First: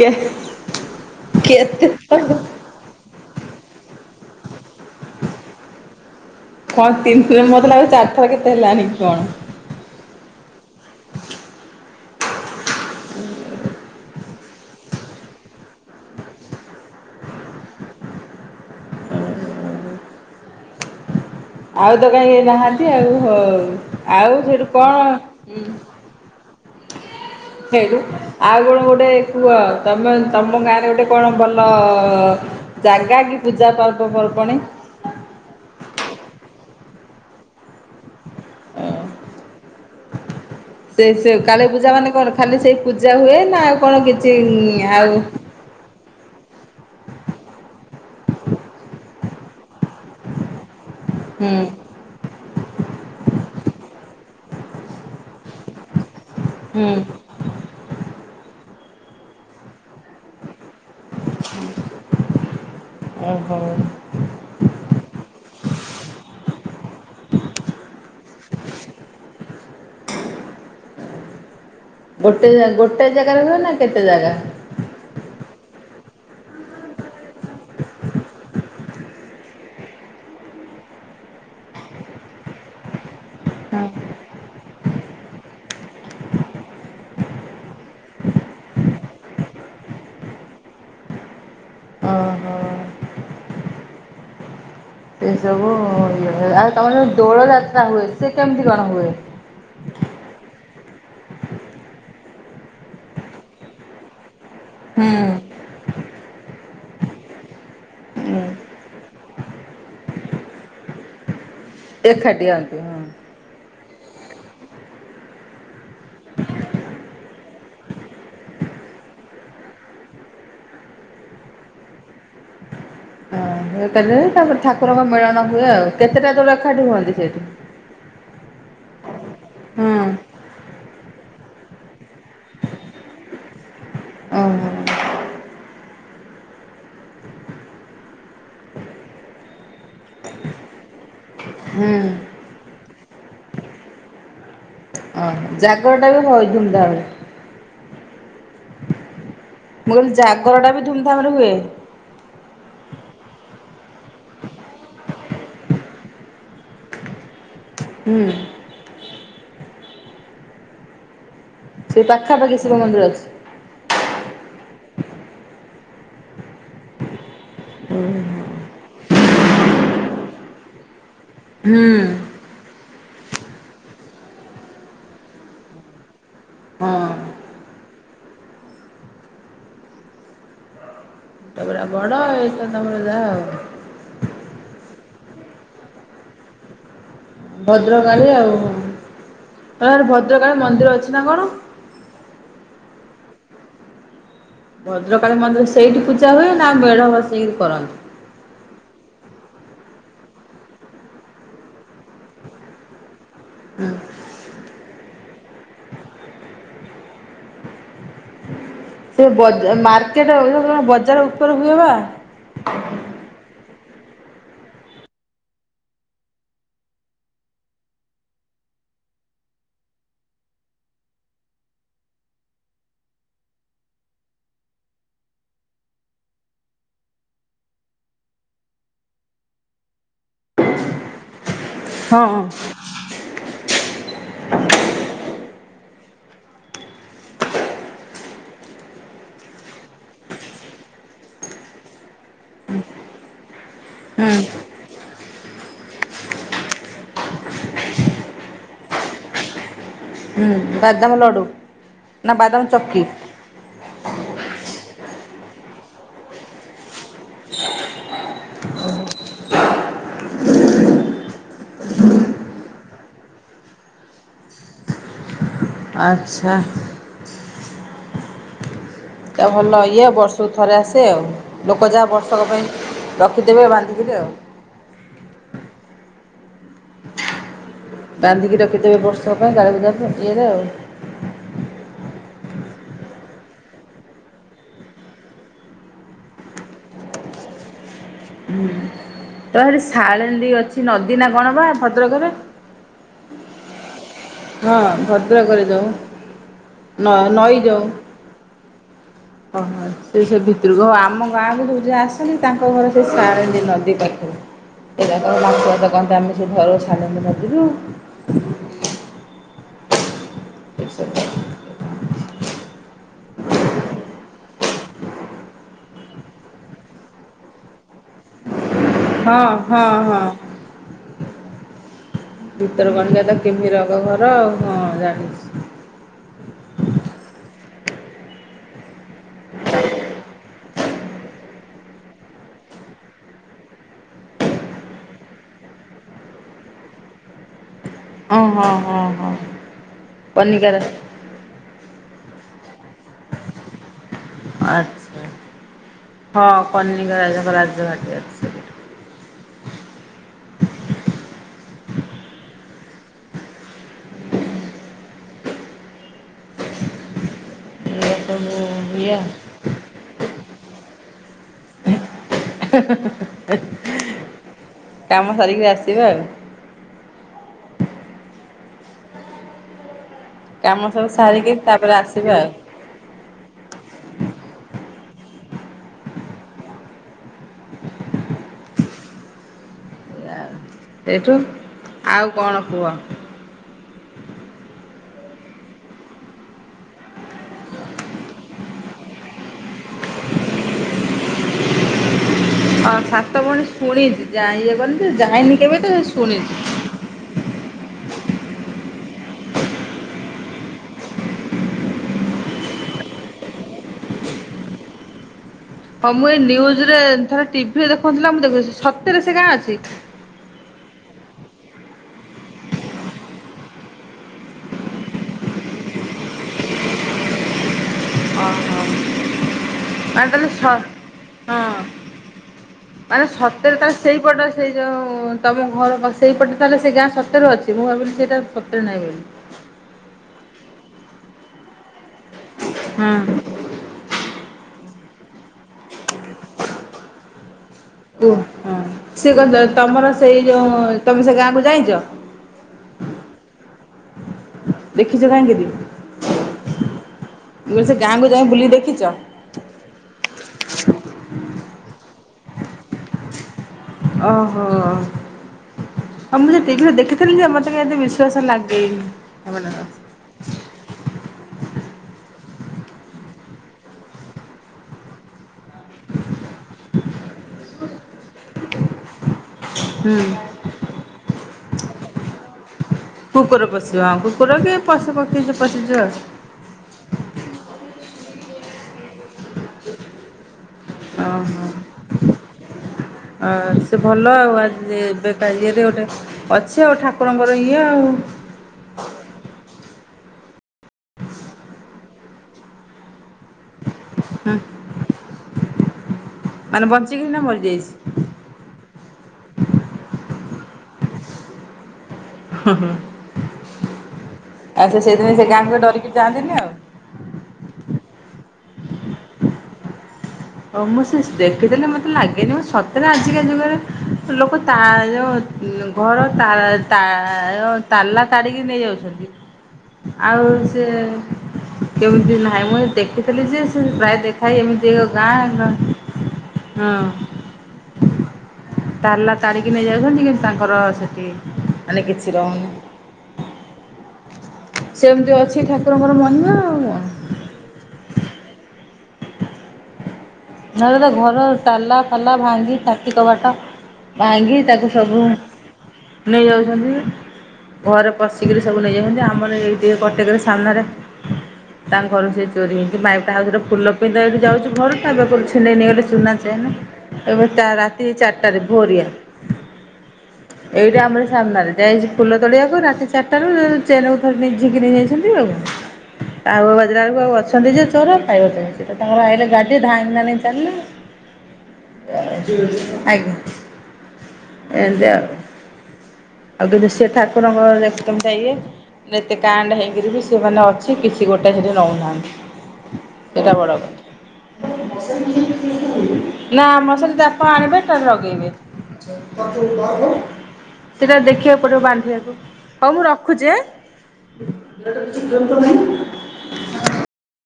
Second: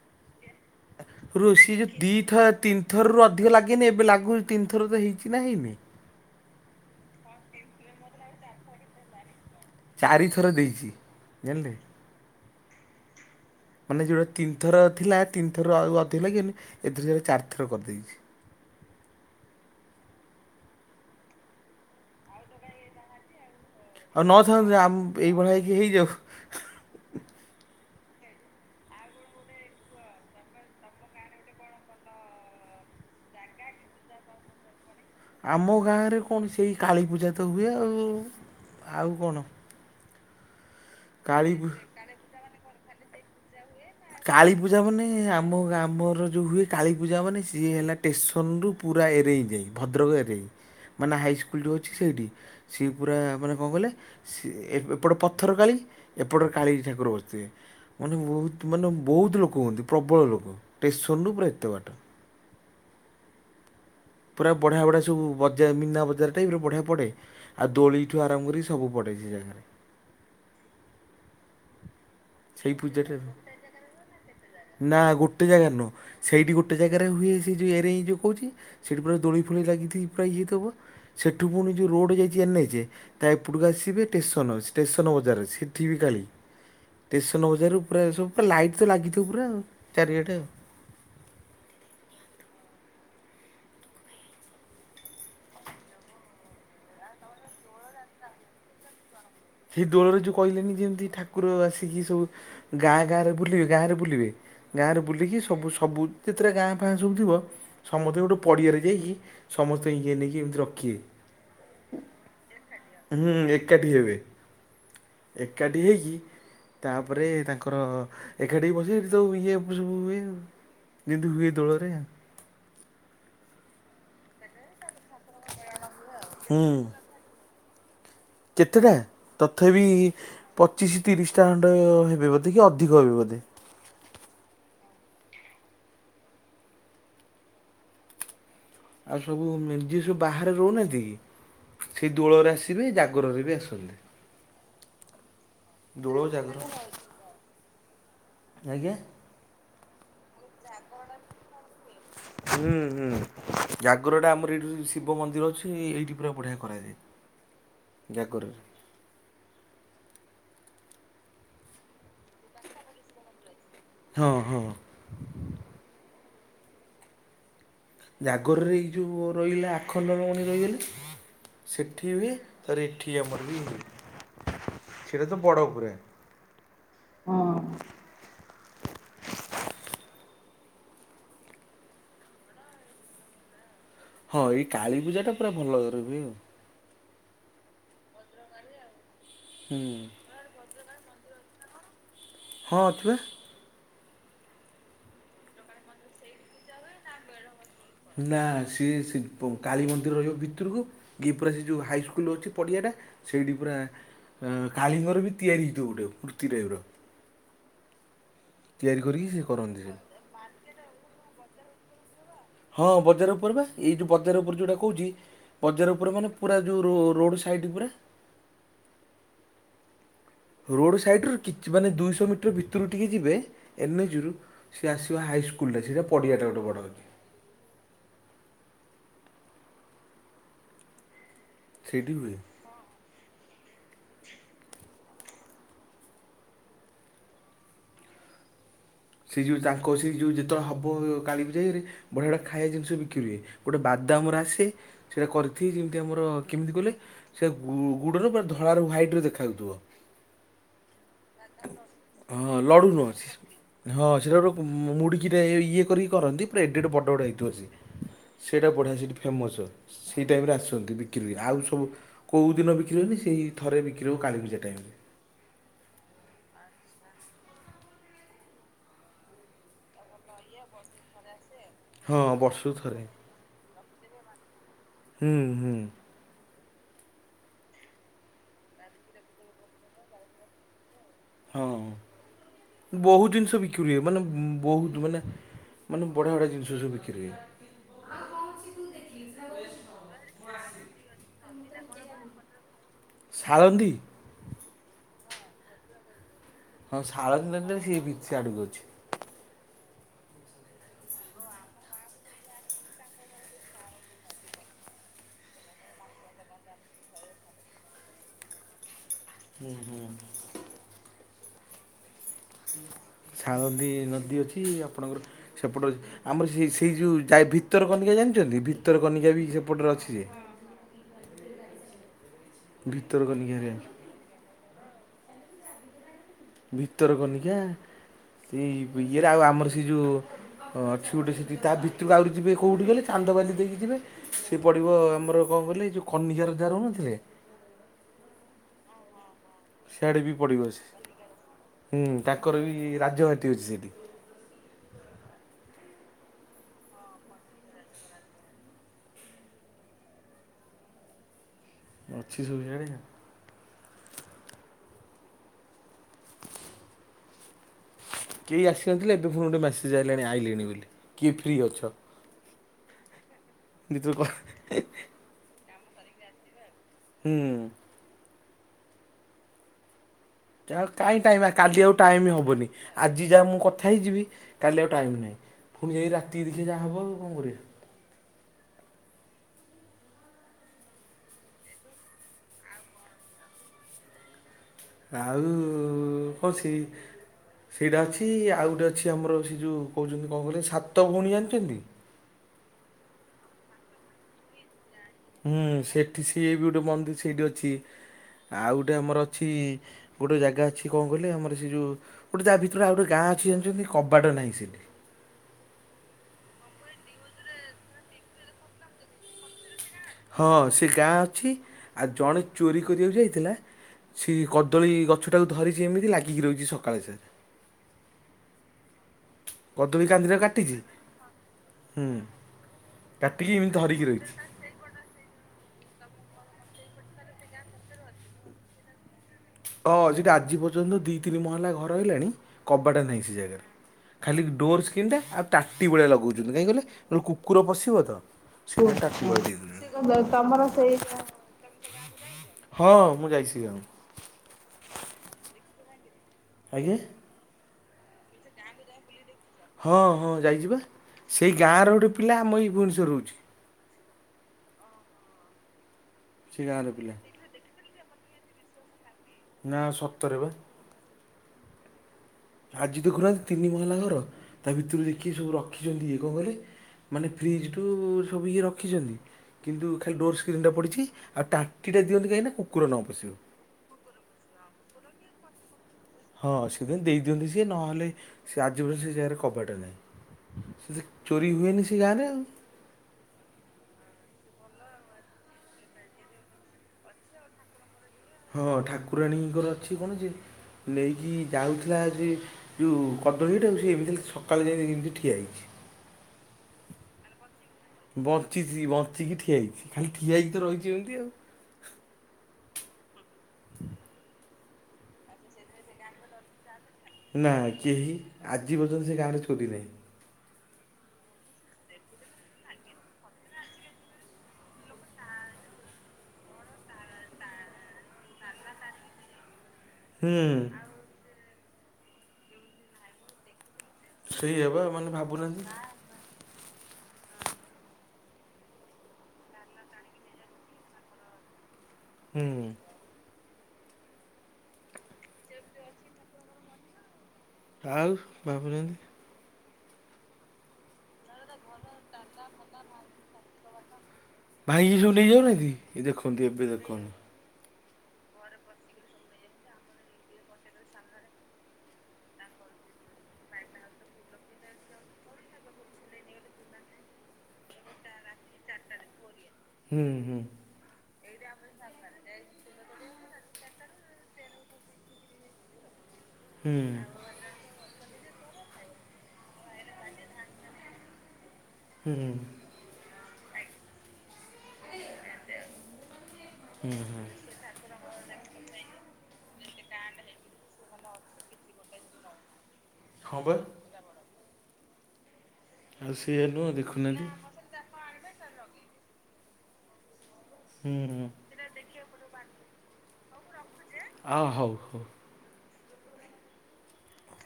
କେ ରୋଷି ଯୋଉ ଦି ଥର ତିନି ଥର ରୁ ଅଧିକ ଲାଗେନି ଏବେ ଲାଗ ଆଗରୁ ତିନି ଥର ତ ହେଇଛି ନା ହେଇନି କଣ ତିନିଥ ମତେ ଲାଗେ ଚାରି ଥର କେତେ ହେଲାଣି କଣ? ଚାରିଥର ଦେଇଚି ଜାଣିଲେ। ମାନେ ଯେଉଁଟା ତିନିଥର ଥିଲା, ତିନିଥର ଅଧିକ ହେଲା କି, ଏଥିର ସେଟା ଚାରିଥର କରିଦେଇଛି। ଆଉ ତ କାଇଁ ନାହାନ୍ତି ଆଉ ହଉ। ଆଉ ସେଇଠୁ ନଥାନ୍ତୁ ଆମ ଏଇଭଳିଆ କଣ ହେଇକି ହେଇଯାଉ। ସେଇଠୁ ଆଉ କଣ ଗୋଟେ କୁହ, ତମେ ତମ ଗାଁରେ ଗୋଟେ କଣ ଭଲ ଜାଗା ଆଗେ ପୂଜା ପର୍ବପର୍ବାଣି। କାଳୀପୂଜା ତ ହୁଏ ଆଉ, ଆଉ କଣ? ସେ ସେ କାଳୀ ପୂଜା ମାନେ କଣ ଖାଲି ସେଇ ପୂଜା ହୁଏ ନା ଆଉ କଣ କିଛି କାଳୀପୂଜା ମାନେ ଆଉ ଆମ ଆମର ଯେଉଁ ହୁଏ। କାଳୀପୂଜା ମାନେ ସିଏ ହେଲା, ଷ୍ଟେସନରୁ ପୁରା ଏରେଇ ଯାଇ ଭଦ୍ରକରେ। ମାନେ ହୁଁ ହାଇସ୍କୁଲଟି ଅଛି ସେଇଠି। ସିଏ ପୁରା ମାନେ କଣ କଲେ ସି ଏପଟେ ପଥର କାଳି। ଏପଟରେ କାଳୀ ହୁଁ ଠାକୁର ବସିିଥିବେ ମାନେ ବହୁତ ମାନେ ବହୁତ ଲୋକ ହୁଅନ୍ତି। ପ୍ରବଳ ଲୋକ ଷ୍ଟେସନରୁ ପୁରା ଏତେ ବାଟ। ଓହୋ ପୁରା ବଢିଆ ବଢିଆ ସବୁ ବଜା ମିନାବଜାର ଟାଇପ୍ ର ବଢିଆ ପଡେ। ଆଉ ଦୋଳି ଠୁ ଆରମ୍ଭ କରିକି ସବୁ ପଡେ। ଏହି ଜାଗାରେ ଗୋଟେ ସେଇ ଜାଗ ଗୋଟେ ପୂଜାଟା ଜାଗାରେ ହୁଏ ନା କେତେ ଜାଗା? ସେଇଟି ଗୋଟେ ଜାଗାରେ ହୁଏ ସେ ଯୋଉ ଏରେଇ ଯୋଉ କହୁଛି ସେଇଠି ପୁରା ଦୋଳି ଫୋଳି ଲାଗିଥି ପୁରା ଇଏ ଥିବ ସେଠୁ ପୁଣି ଯୋଉ ରୋଡ଼୍ ଯାଇଚି ଏନ୍ଏଚେ ତା ଏପଟକୁ ଆସିବେ ଷ୍ଟେସନ ଅଛି। ଷ୍ଟେସନ ବଜାର ସେଠି ବି କାଳୀ। ଷ୍ଟେସନ ବଜାରରୁ ପୁରା ସବୁୁ ଲାଇଟ୍ ତ ଲାଗିଥିବ ପୁରା ଆଉ ଚାରିଆଡେ ଆଉ। ଓହୋ। ସେ ସବୁ [unintelligible] ଆଉ ତୋମର ଯୋଉ ଦୋଳ ଯାତ୍ରା ହୁଏ ସେ କେମିତି କଣ ହୁଏ? ସେଇ ଦୋଳରେ ଯୋଉ କହିଲିନି ଯେମିତି ଠାକୁର ଆସିକି ସବୁ ଗାଁ ଗାଁ ରେ ବୁଲିବେ। ଗାଁ ରେ ବୁଲିବେ। ଗାଁରେ ବୁଲିକି ହୁଁ ସବୁ ସବୁ ଯେତେଟା ଗାଁ ଫାଁ ସବୁ ଥିବ ସମସ୍ତେ ଗୋଟେ ପଡ଼ିଆରେ ଯାଇକି। ସମସ୍ତେ ଇଏ ନେଇକି ଏମିତି ରଖିବେ। ଏକାଠି ହୁଅନ୍ତି ହଁ। ହୁଁ, ଏକାଠି ହେବେ। ଏକାଠି ହେଇକି ତାପରେ ତାଙ୍କର ଏକାଠି ବସି। ସେଠି ତ ଉ, ଇଏ ପୁସୁବୁ ହୁଏ। ଯେମିତି ହୁଏ ଦୋଳରେ। [unintelligible] ତାପରେ ଠାକୁରଙ୍କ ମିଳନ ହୁଏ ଆଉ। କେତେଟା ଦୋଳ ହୁଁ ଏକାଠି ହୁଅନ୍ତି ସେଇଠି? କେତେଟା? ତଥାପି ଓହୋ ପଚିଶ ତିରିଶଟା ଖଣ୍ଡ ହେବେ ବୋଧେ କି ଅଧିକ ହେବେ ବୋଧେ। ଓହୋ। ଆଉ ସବୁ ମେ-ଯିଏ ସବୁ ବାହାରେ ରହୁନାହାନ୍ତି କି ହୁଁ। ସେ ଦୋଳରେ ଆସିବେ, ଜାଗରରେ ବି ଆସନ୍ତି। ଓହୋ ଜାଗରଟା ଦୋଳ ବି ହଏ ଜାଗର ଧୂମଧାମ୍? ଆଜ୍ଞା? ମୁଁ କହିଲି, ଜାଗର ଟା ବି ଧୁମଧାମ୍ ରେ ହୁଏ? ହୁଁ ହୁଁ, ଜାଗରଟା ଆମର ଏଇଠି ଶିବ ମନ୍ଦିର ଅଛି। ଏଇଠି ପୁରା ବଢ଼ିଆ କରାଯାଏ। ଜାଗରରେ। ସେଇ ପାଖାପାଖି ଶିବ ମନ୍ଦିର ଅଛି? ହଁ, ହଁ। ହୁଁ। ଜାଗରରେ ଏଇ ଯୋଉ ରହିଲା ଆଖଣ୍ଡଳମଣୀ ରହିଗଲେ ହଁ। ସେଠି ହୁଏ। ତାରେ ଏଠି ଆମର ବି ହୁଏ। ସେଟା ତ ବଡ ଉପରେ। ହଁ। ସେଟା ବଡ଼ ଏଟା ତୋମର ଯା। ହଁ ଏଇ କାଳୀ ପୂଜା ଟା ପୁରା ଭଲରେ ହୁଏ ଅ,। ଭଦ୍ରକାଳୀ ଆଉ। ହୁଁ ତୋମର ଭଦ୍ରକାଳୀ ମନ୍ଦିର ଅଛି ନା କଣ? ହଁ ଅଛି ବା। ଭଦ୍ରକାଳୀ ମନ୍ଦିର ସେଇଠି ପୂଜା ହୁଏ ନା? ମେଢ ବସେଇକି କରନ୍ ନା ସିଏ ସିପ କାଳୀ ମନ୍ଦିର ରହିବ ଭିତରକୁ। ଇଏ ପୁରା ସେ ଯୋଉ ହାଇସ୍କୁଲ୍ ଅଛି ପଡିଆଟା ସେଇଠି ପୁରା ଅଁ, କାଳିଙ୍କର ବି ତିଆରି ହେଇଥିବ ଗୋଟେ ମୂର୍ତ୍ତି ଟାଇପ୍ ର। ସେ ବଜ ଏ କରନ୍ତି ସେ। ମାର୍କେଟ୍ [unintelligible] ବଜାର ଉପରେ ହୁଏ ବା। ହଁ ବଜାର ଉପରେ ପା। ଏଇ ଯୋଉ ବଜାର ଉପରେ ଯୋଉଟା କହୁଛି ବଜାର ଉପରେ ମାନେ ପୁରା ଯୋଉ ରୋ ରୋଡ଼୍ ସାଇଡ଼୍ ପୁରା ରୋଡ଼୍ ସାଇଟ୍ ରୁ କିଛ ମାନେ ଦୁଇଶହ ମିଟର୍ ଭିତରକୁ ଟିକେ ଯିବେ ଏନ୍‌ଏଚ୍ ରୁ ସେ ଆସିବ ହା ଇସ୍କୁଲଟା, ସିଏ ଯୋଉ ପଡ଼ିଆଟା ଗୋଟେ ବଡ ଅଛି। ସେଇଟି ହଁ। ହୁଏ। ସେ ଯୋଉ ତାଙ୍କ ସେ ଯୋଉ ଯେତେବେଳେ ହବ କାଳୀ ପୂଜା ଇଏରେ ବଢିଆ ବଢ଼ିଆ ଖାଇବା ଜିନିଷ ବିକ୍ରି ହୁଏ। ଗୋଟେ ବା ହୁଁ ଦାମର ଆସେ ସେଟା କରିଥି ଯେମିତି ଆମର କେମିତି କହିଲେ ସେ ଗୁ-ଗୁଡର ପୁରା ଧଳା ର ହ୍ୱାଇ ର ଦେଖା ହଉଥୁବ ହୁଁ। ବାଦାମ ଲଡୁ ନା ହଁ ବାଦାମ ଲଡୁ ଚକି। ନଉଛି ହଁ। ସେଇଟା ଗୋଟେ ମୁଡ଼ିକିଟା ଇଏ କରିକି କରନ୍ତି। ପୁରା ଏଡେ ଏଡେ ବଡ ବଡ ହେଇଥିବ ସେ ସେଇଟା ବଢିଆ ସେଇଠି ଫେମସ ସେଇ ଟାଇମ ରେ ଆସୁଛନ୍ତି ବିକ୍ରି ଆଉ ସବୁ କୋଉ ଦିନ ବିକ୍ରି ହୁଏନି। ସେଇ ଥରେ ବିକ୍ରି ହୁଏ କାଳିପୂଜା ଟାଇମରେ ଆଚ୍ଛା। ତା ଭଲ ଇଏ ବର୍ଷକୁ ଥରେ ଆସେ ଆଉ ଲୋକ ଯାହା ହଁ ବର୍ଷକ ବର୍ଷକୁ ଥରେ। ପାଇଁ ରଖିଦେବେ ବାନ୍ଧି [unintelligible] ହୁଁ ହୁଁ। ବାନ୍ଧିକି ରଖିଦେବେ ବର୍ଷ ପାଇଁ କାଳିପୂଜା ଇଏରେ ଆଉ ହଁ ବହୁତ ଜିନିଷ ବିକ୍ରି ହୁଏ। ମାନେ ବହୁତ ମାନେ ମାନେ ବଢିଆ ବଢିଆ ଜିନିଷବୁ ବିକ୍ରି ହୁଏ। ହୁଁ ସାଡେ ଶାଳନ୍ଦୀ ଅଛି ନଦୀ ନା କଣ ବା ଭଦ୍ରକରେ? ସାଳନ୍ଦୀ? ହଁ ଭଦ୍ରକରେ ଯୋଉ ହଁ ନ ସାଳନ୍ଦୀ ନଈ ନନ୍ଦୀ ଯୋଉ ସିଏ ସାଡ଼କୁ ଅଛି। ଓହୋ ସେ ସେ ଭିତରକୁ ହଉ ଆମ ଗାଁ କ ଯୋଉ ଯ ଆସନ୍ତି ତାଙ୍କ ଘରେ ସେ ଯେଉଁ ସାରନ୍ଦୀ ନଦୀ ପାଖରେ ସେମାନେ ମାଛ ଫାଛ କଣ ଆଣନ୍ତି ସେଇ ସାରନ୍ଦୀ ନଦୀରୁ ହୁଁ ହୁଁ। ଠିକ୍ ସେ ହୁଁ। ସାଳନ୍ଦୀ ନଦୀ ଅଛି ଆପଣଙ୍କର ସେପଟ ଆମର ସେ ସେଇ ଯୋଉ ଭିତର କନିକା ଜାଣିଛନ୍ତି ଭିତର କନିକା ହଁ ହଁ ସେପଟେ ଅଛି ଯେ ଭିତର କନିକା ତ ଭିତରକନିକାରେ କୁମୀରଙ୍କ ଘର ହଁ ଜା ଭିତର କନିକା ସେଇ ଇଏରେ ଆଉ ଆମର ସେ ଯୋଉ ହଁ ଅଛି ଗୋଟେ ସେଠି ତା ଭିତରକୁ ଆହୁରି ଯିବେ କୋଉଠି ଗଲେ ଚାନ୍ଦବାଲି ଦେଇକି ଯିବେ ସେ ପଡ଼ିବ ଆମର କଣ କହିଲେ ଯଉ କନିକା ରଜା ରହୁନଥିଲେ। ଓହୋ ହୋ ହୋ ସିଆଡେ ବି ପଡିବ ହୁଁ ତାଙ୍କର ବି ରାଜହାତୀ ଅଛି ସେଠି ଆଚ୍ଛା ହଁ କନିକ ରାଜାଙ୍କ ରାଜ ଘାଟି ଅଛି। ଅଛି ସବୁ ଜାଣିନ? ଏଇଆ ସବୁ କେହି ଆସି ନଥିଲେ ଇଏ ଏବେ ଫୋନ୍ ଗୋଟେ ମେସେଜ୍ ଆଇିଲାଣି ଆଇଲିଣି ବୋଲି କିଏ ଫ୍ରି ଅଛ? [unintelligible] ଭିତରକୁ କାମ ସାରିକି ଆସିବା ଆଉ ହୁଁ। କାମ ହଁ ସବୁ କାଇଁ ସାରିକି କାଲି ଆଉ ତାପରେ ଟାଇମ ଆସିବା ଆଉ। ହବନି ଆଜି ଯାହା ମୁଁ କ କଥା ହେଇଯିବି କାଲି ଆଉ ଟାଇମ ନାହିଁ। ପୁଣି ଯାଇକ ରାତି ଦେଖେ ଯାହାହବଉ କଣ କରିବା ସେଇଠୁ ଆଉ କଣ କୁହ? ଆଉ କହୁଛି ସେଇଟା ଅଛି ଆଉ ଗୋଟେ ଅଛି ଆମର ସେ ଯୋଉ କହୁଛନ୍ତି କଣ କହିଲେ ସାତ ଭଉଣୀ ଯାଣିଛନ୍ତି? ହଁ ସାତ ଭଉଣୀ ଶୁଣିଛି ଯା ଇଏ କରିନି ହୁଁ ସେଠି ସିଏ ବି ଗୋଟେ ମନ୍ଦିର ସେଇଠି ଅଛି। ଆଉ ଗୋଟେ ଆମର ଅଛି ଗୋଟେ ଜାଗା ଅଛି କଣ କହିଲେ ଆମର ସେ ଯୋଉ ଗୋଟେ ଯାହା ଭିତରେ ଆଉ ଗୋଟେ ଗାଁ ଅଛି ଜାଣିଛନ୍ତି କବାଟ ନାହିଁ ସେଠି। ହଁ ମୁଁ ଏଇ ନିଉଜୁ ରେ ଥରେ ଟିଭି ରେ ଦେଖଉଥିଲା ମୁଁ ଦେଖ ସତରେ ସେ ଗାଁ ଅଛି। ହଁ ସେ ଗାଁ ଅଛି। ଆଉ ଜଣେ ଚୋରି କରିବାକୁ ଯାଇଥିଲା ସେ କଦଳୀ ଗଛଟାକୁ ଧରିଛି ଏମିତି ଲାଗିକି ରହିଛି ସକାଳେ ସେ ଅ କଦଳୀ ଆ କାନ୍ଦିଟା ତାହଲେ ସ କାଟିଛି ହଁ ହୁଁ ମାନେ କାଟିକି ଏମିତି ସତରେ ତ ଧରିକି ରହିଛି ସେଇପଟ ସେଇ ଯୋଉ ତମ ମୋର ସେଇପଟେ ତାହେଲେ ସେ ଗାଁ ସତରେ ଅଛି ମୁଁ ଭାବିଲି ସେଇଟା ସତରେ ନାହିଁ ବୋଲିି। ହଁ ସେଠା ଆଜି ପର୍ଯ୍ୟନ୍ତ ଦି ତିନି ମହିଲା ଘର ହେଲାଣି କବାଟ ନାହିଁ ସେ ହଁ ଜାଗାରେ। ଖାଲି ଡୋର ସ୍କ୍ରିନ ଟା ଆଉ ତାଟି ବଳିଆ ଲଗଉଚନ୍ତି କାହିଁ କହିଲେ ଲ କୁକୁର ପସି ଓହ ହଁ ସେ କ କଣ ତମର ସେଇ ଯୋଉ ସେଇ ଗାଁ? ତମେ ସେ ଗାଁକୁ ଯାଇଚ? ହଁ ମୁଁ ଯାଇଛି ସେ ଗାଁ କୁ। ଦେଖଚ କାହିଁକିରି। ଆଜ୍ଞା। ମୁ କହିଲି ସେ ଗାଁକୁ ଯାଅ ବୁଲିିକି ଦେଖିଚ। ହଁ ହଁ ଯାଇଛି ବା ସେଇ ଗାଁର ଗୋଟିଏ ପିଲା ଆମ ଏଇ ଭୁବୁନୁସର ରେ ରହୁଚି। ଓହୋ ଆଉ ମୁଁ କହିଲି ସେ ଗାଁର ଟିଭିରେ ପିଲା। ଦେଖିଥିଲି ଯେ ମତେ କାଇଁ ଏତେ ବିଷ ଆସ ଲାଗେନି। ନା ସେମାନଙ୍କର। ସତରେ ବା। ଆଜି ଦେଖୁ ନାହାନ୍ତି ତିନି ମହଲା ଘର ତା ଭିତରୁ ଦେଖିବେ ସବୁ ରଖିଛନ୍ତି ଇଏ କଣ କହିଲେ ମାନେ ଫ୍ରିଜଠୁ ସବୁ ଇଏ ରଖିଚନ୍ତି। କିନ୍ତୁ ଖାଲି ଡୋର ହୁଁ ସ୍କ୍ରିନ୍ଟା ପଡ଼ିଚି ଆଉ ତାଟିଟା ଦିଅନ୍ତି କାହିଁକି ନା କୁ କୁକୁର ପଶିବ କୁକୁର କି ପଶି ପଖି ପଶିଯିବ। ହଁ ସେଥିପାଇଁ ଦେଇ ଦିଅନ୍ତି ସିଏ ନହେଲେ ସେ ଆଜି ପର୍ଯ୍ୟନ୍ତ ସେ ଜାଗାରେ କବାଟ ନାହିଁ। ସେ ତ ଚୋରି ଓହୋ ହୁଏନି ସେ ଗାଁ ରେ ଆଉ। ଅ ସେ ଭଲ ଆଉ ଆଜି [unintelligible] ଏବେ ଇଏରେ ଗୋଟେ ଅଛି ଆଉ ଠାକୁରଙ୍କର ଇଏ ଆଉ। ହଁ ଠାକୁରାଣୀଙ୍କର ଅଛି କଣ ଯେ ନେଇକି ଯାଉଥିଲା ଯେ ଯୋଉ କଦଳୀଟା କୁ ସେ ଏମିତି ସକାଳୁ ଯାଇ ଏମିତି ଠିଆ ହେଇଚି। ମାନେ ବଞ୍ଚିକିନା ମରିଯାଇଚି। ବଚିଂଛି ବଚିଂକି ଠିଆ ହେଇଚି ଖାଲି ଠିଆହେଇକି ତ ରହିଛି ଏମିତି ଆଉ। ହଁ ହଁ। ଆଛା ସେଦିନ ସେ ଗାଁକୁ ଡରିକି ଯଆନ୍ତିନି ଆଉ। ନା କେହି ଆଜି ପର୍ଯ୍ୟନ୍ତ ସେ ଗାଁରେ ଛୋରି ନାହିଁ। ଓ ମୁଁ ସେ ସେ ଦେଖିଥିଲି ମତେ ଲାଗେନି ମୁଁ ସତରେ ଆଜିକା ଯୁଗରେ ଲୋକ ତା ର ଘର ତା ତା ତାଲା ତାରିକି ନେଇଯାଉଛନ୍ତି। [inaudible] ଆଉ ସେ କେମିତି ନାହିଁ ମ ଦେଖିଥିଲି ଯେ ପ୍ରାୟ ଦେଖଏ ସେଇଆ ବା ଏମିତି ଏକ ମାନେ ଭାବୁନାହାନ୍ତି ଗାଁ ହଁ ତାଲା ତାରିକି ନେଇ ଯାଉଚନ୍ତି କିନ୍ତ ତାଙ୍କର ସେଠି ମାନେ କିଛି ହୁଁ। ରହୁନି। ସେମିତି ଅଛି ଠାକୁରଙ୍କର ମହିମା ଆଉ। ଆଉ ଭାବୁନାହାନ୍ତି ନହେଲେ ତ ଘର ତାଲା ଫାଲା ଭାଙ୍ଗି ଟାତି କବାଟ ଭାଙ୍ଗି ତାକୁ ଭାଙ୍ଗିକି ସବୁ ନେଇଯାଉନାହାନ୍ତି ଏ ଦେଖନ୍ତୁ ନେଇ ଏବେ ଯାଉଚନ୍ତି। ଦେଖନ୍ତୁ। ଘରେ ପଶିକିରି ସବୁ ନେଇଯାଉଚନ୍ତି ଆମର ଏଇ ଟିକେ କଟେକରେ ସାମ୍ନାରେ ତାଙ୍କ ଘରୁ ସେ ଚୋରି ହେଇ ମାଇ କାହାକୁ ଦ ଫୁଲ ପିନ୍ଧେଇ ଯାଉଚି ଘରୁ [unintelligible] ଛିଣ୍ଡେଇ ନେଇଗଲେ ସୁନା ଚେନେ ଏବେ ତା ରାତି ଚାରିଟାରେ ଭୋରିଆ ହୁଁ ହୁଁ। ଏଇଟା ଆମର ସାମ୍ନାରେ ଯାଇଚି ଫୁଲ ତୋଳିବାକୁ ରାତି ଚାରିଟାରୁ ଚେନକୁ ଥର ଝିକି ନେଇ ଯାଇଛନ୍ତି ଆଉ କଣ। ଆଉ ହୁଁ ବାଜିଲା ବେଳକୁ ଆଉ ଅଛନ୍ତି ଯେ ଚୋର ଖାଇବାଛନ୍ତି ସେ ତାଙ୍କରେ ଗାଡି ଧାଇଙ୍ଗ କିନା ନେଇକି ଚାଲିଲେ ହୁଁ ଆଜ୍ଞ। ଏମିତି ଆଉ। ଆଉ ଯଦି ହୁଁ ସେ ହୁଁ ଠାକୁରଙ୍କ ଦେଖ [unintelligible] ପାଇବେ ନିତି କାଣ୍ଡ ହେଇ ବି ସେମାନେ ଅଛି କିଛି ଗୋଟେ ସେଠି ନଉନାହାନ୍ତି ହଁ ସେଇଟା ବା। ବଡ଼ କଥା। ଆଉ ସେଇଆ ନା ନୁହଁ ଆମର ସେଠୀ ଦେଖୁନାହାନ୍ତି ତାପ ଆଣିବ ଏଟା ର ଖିବେ। ହୁଁ ସେଇଟା ହୁଁ ଦେଖିବାକୁ ପଡିବ ବାନ୍ଧିବାକୁ ହଉ ମୁଁ ରଖୁଛି ଆଁ। ଆ ହଉ ଲଟ ହଉ। ରଭ କରନ୍ତ ନାହିଁ [unintelligible]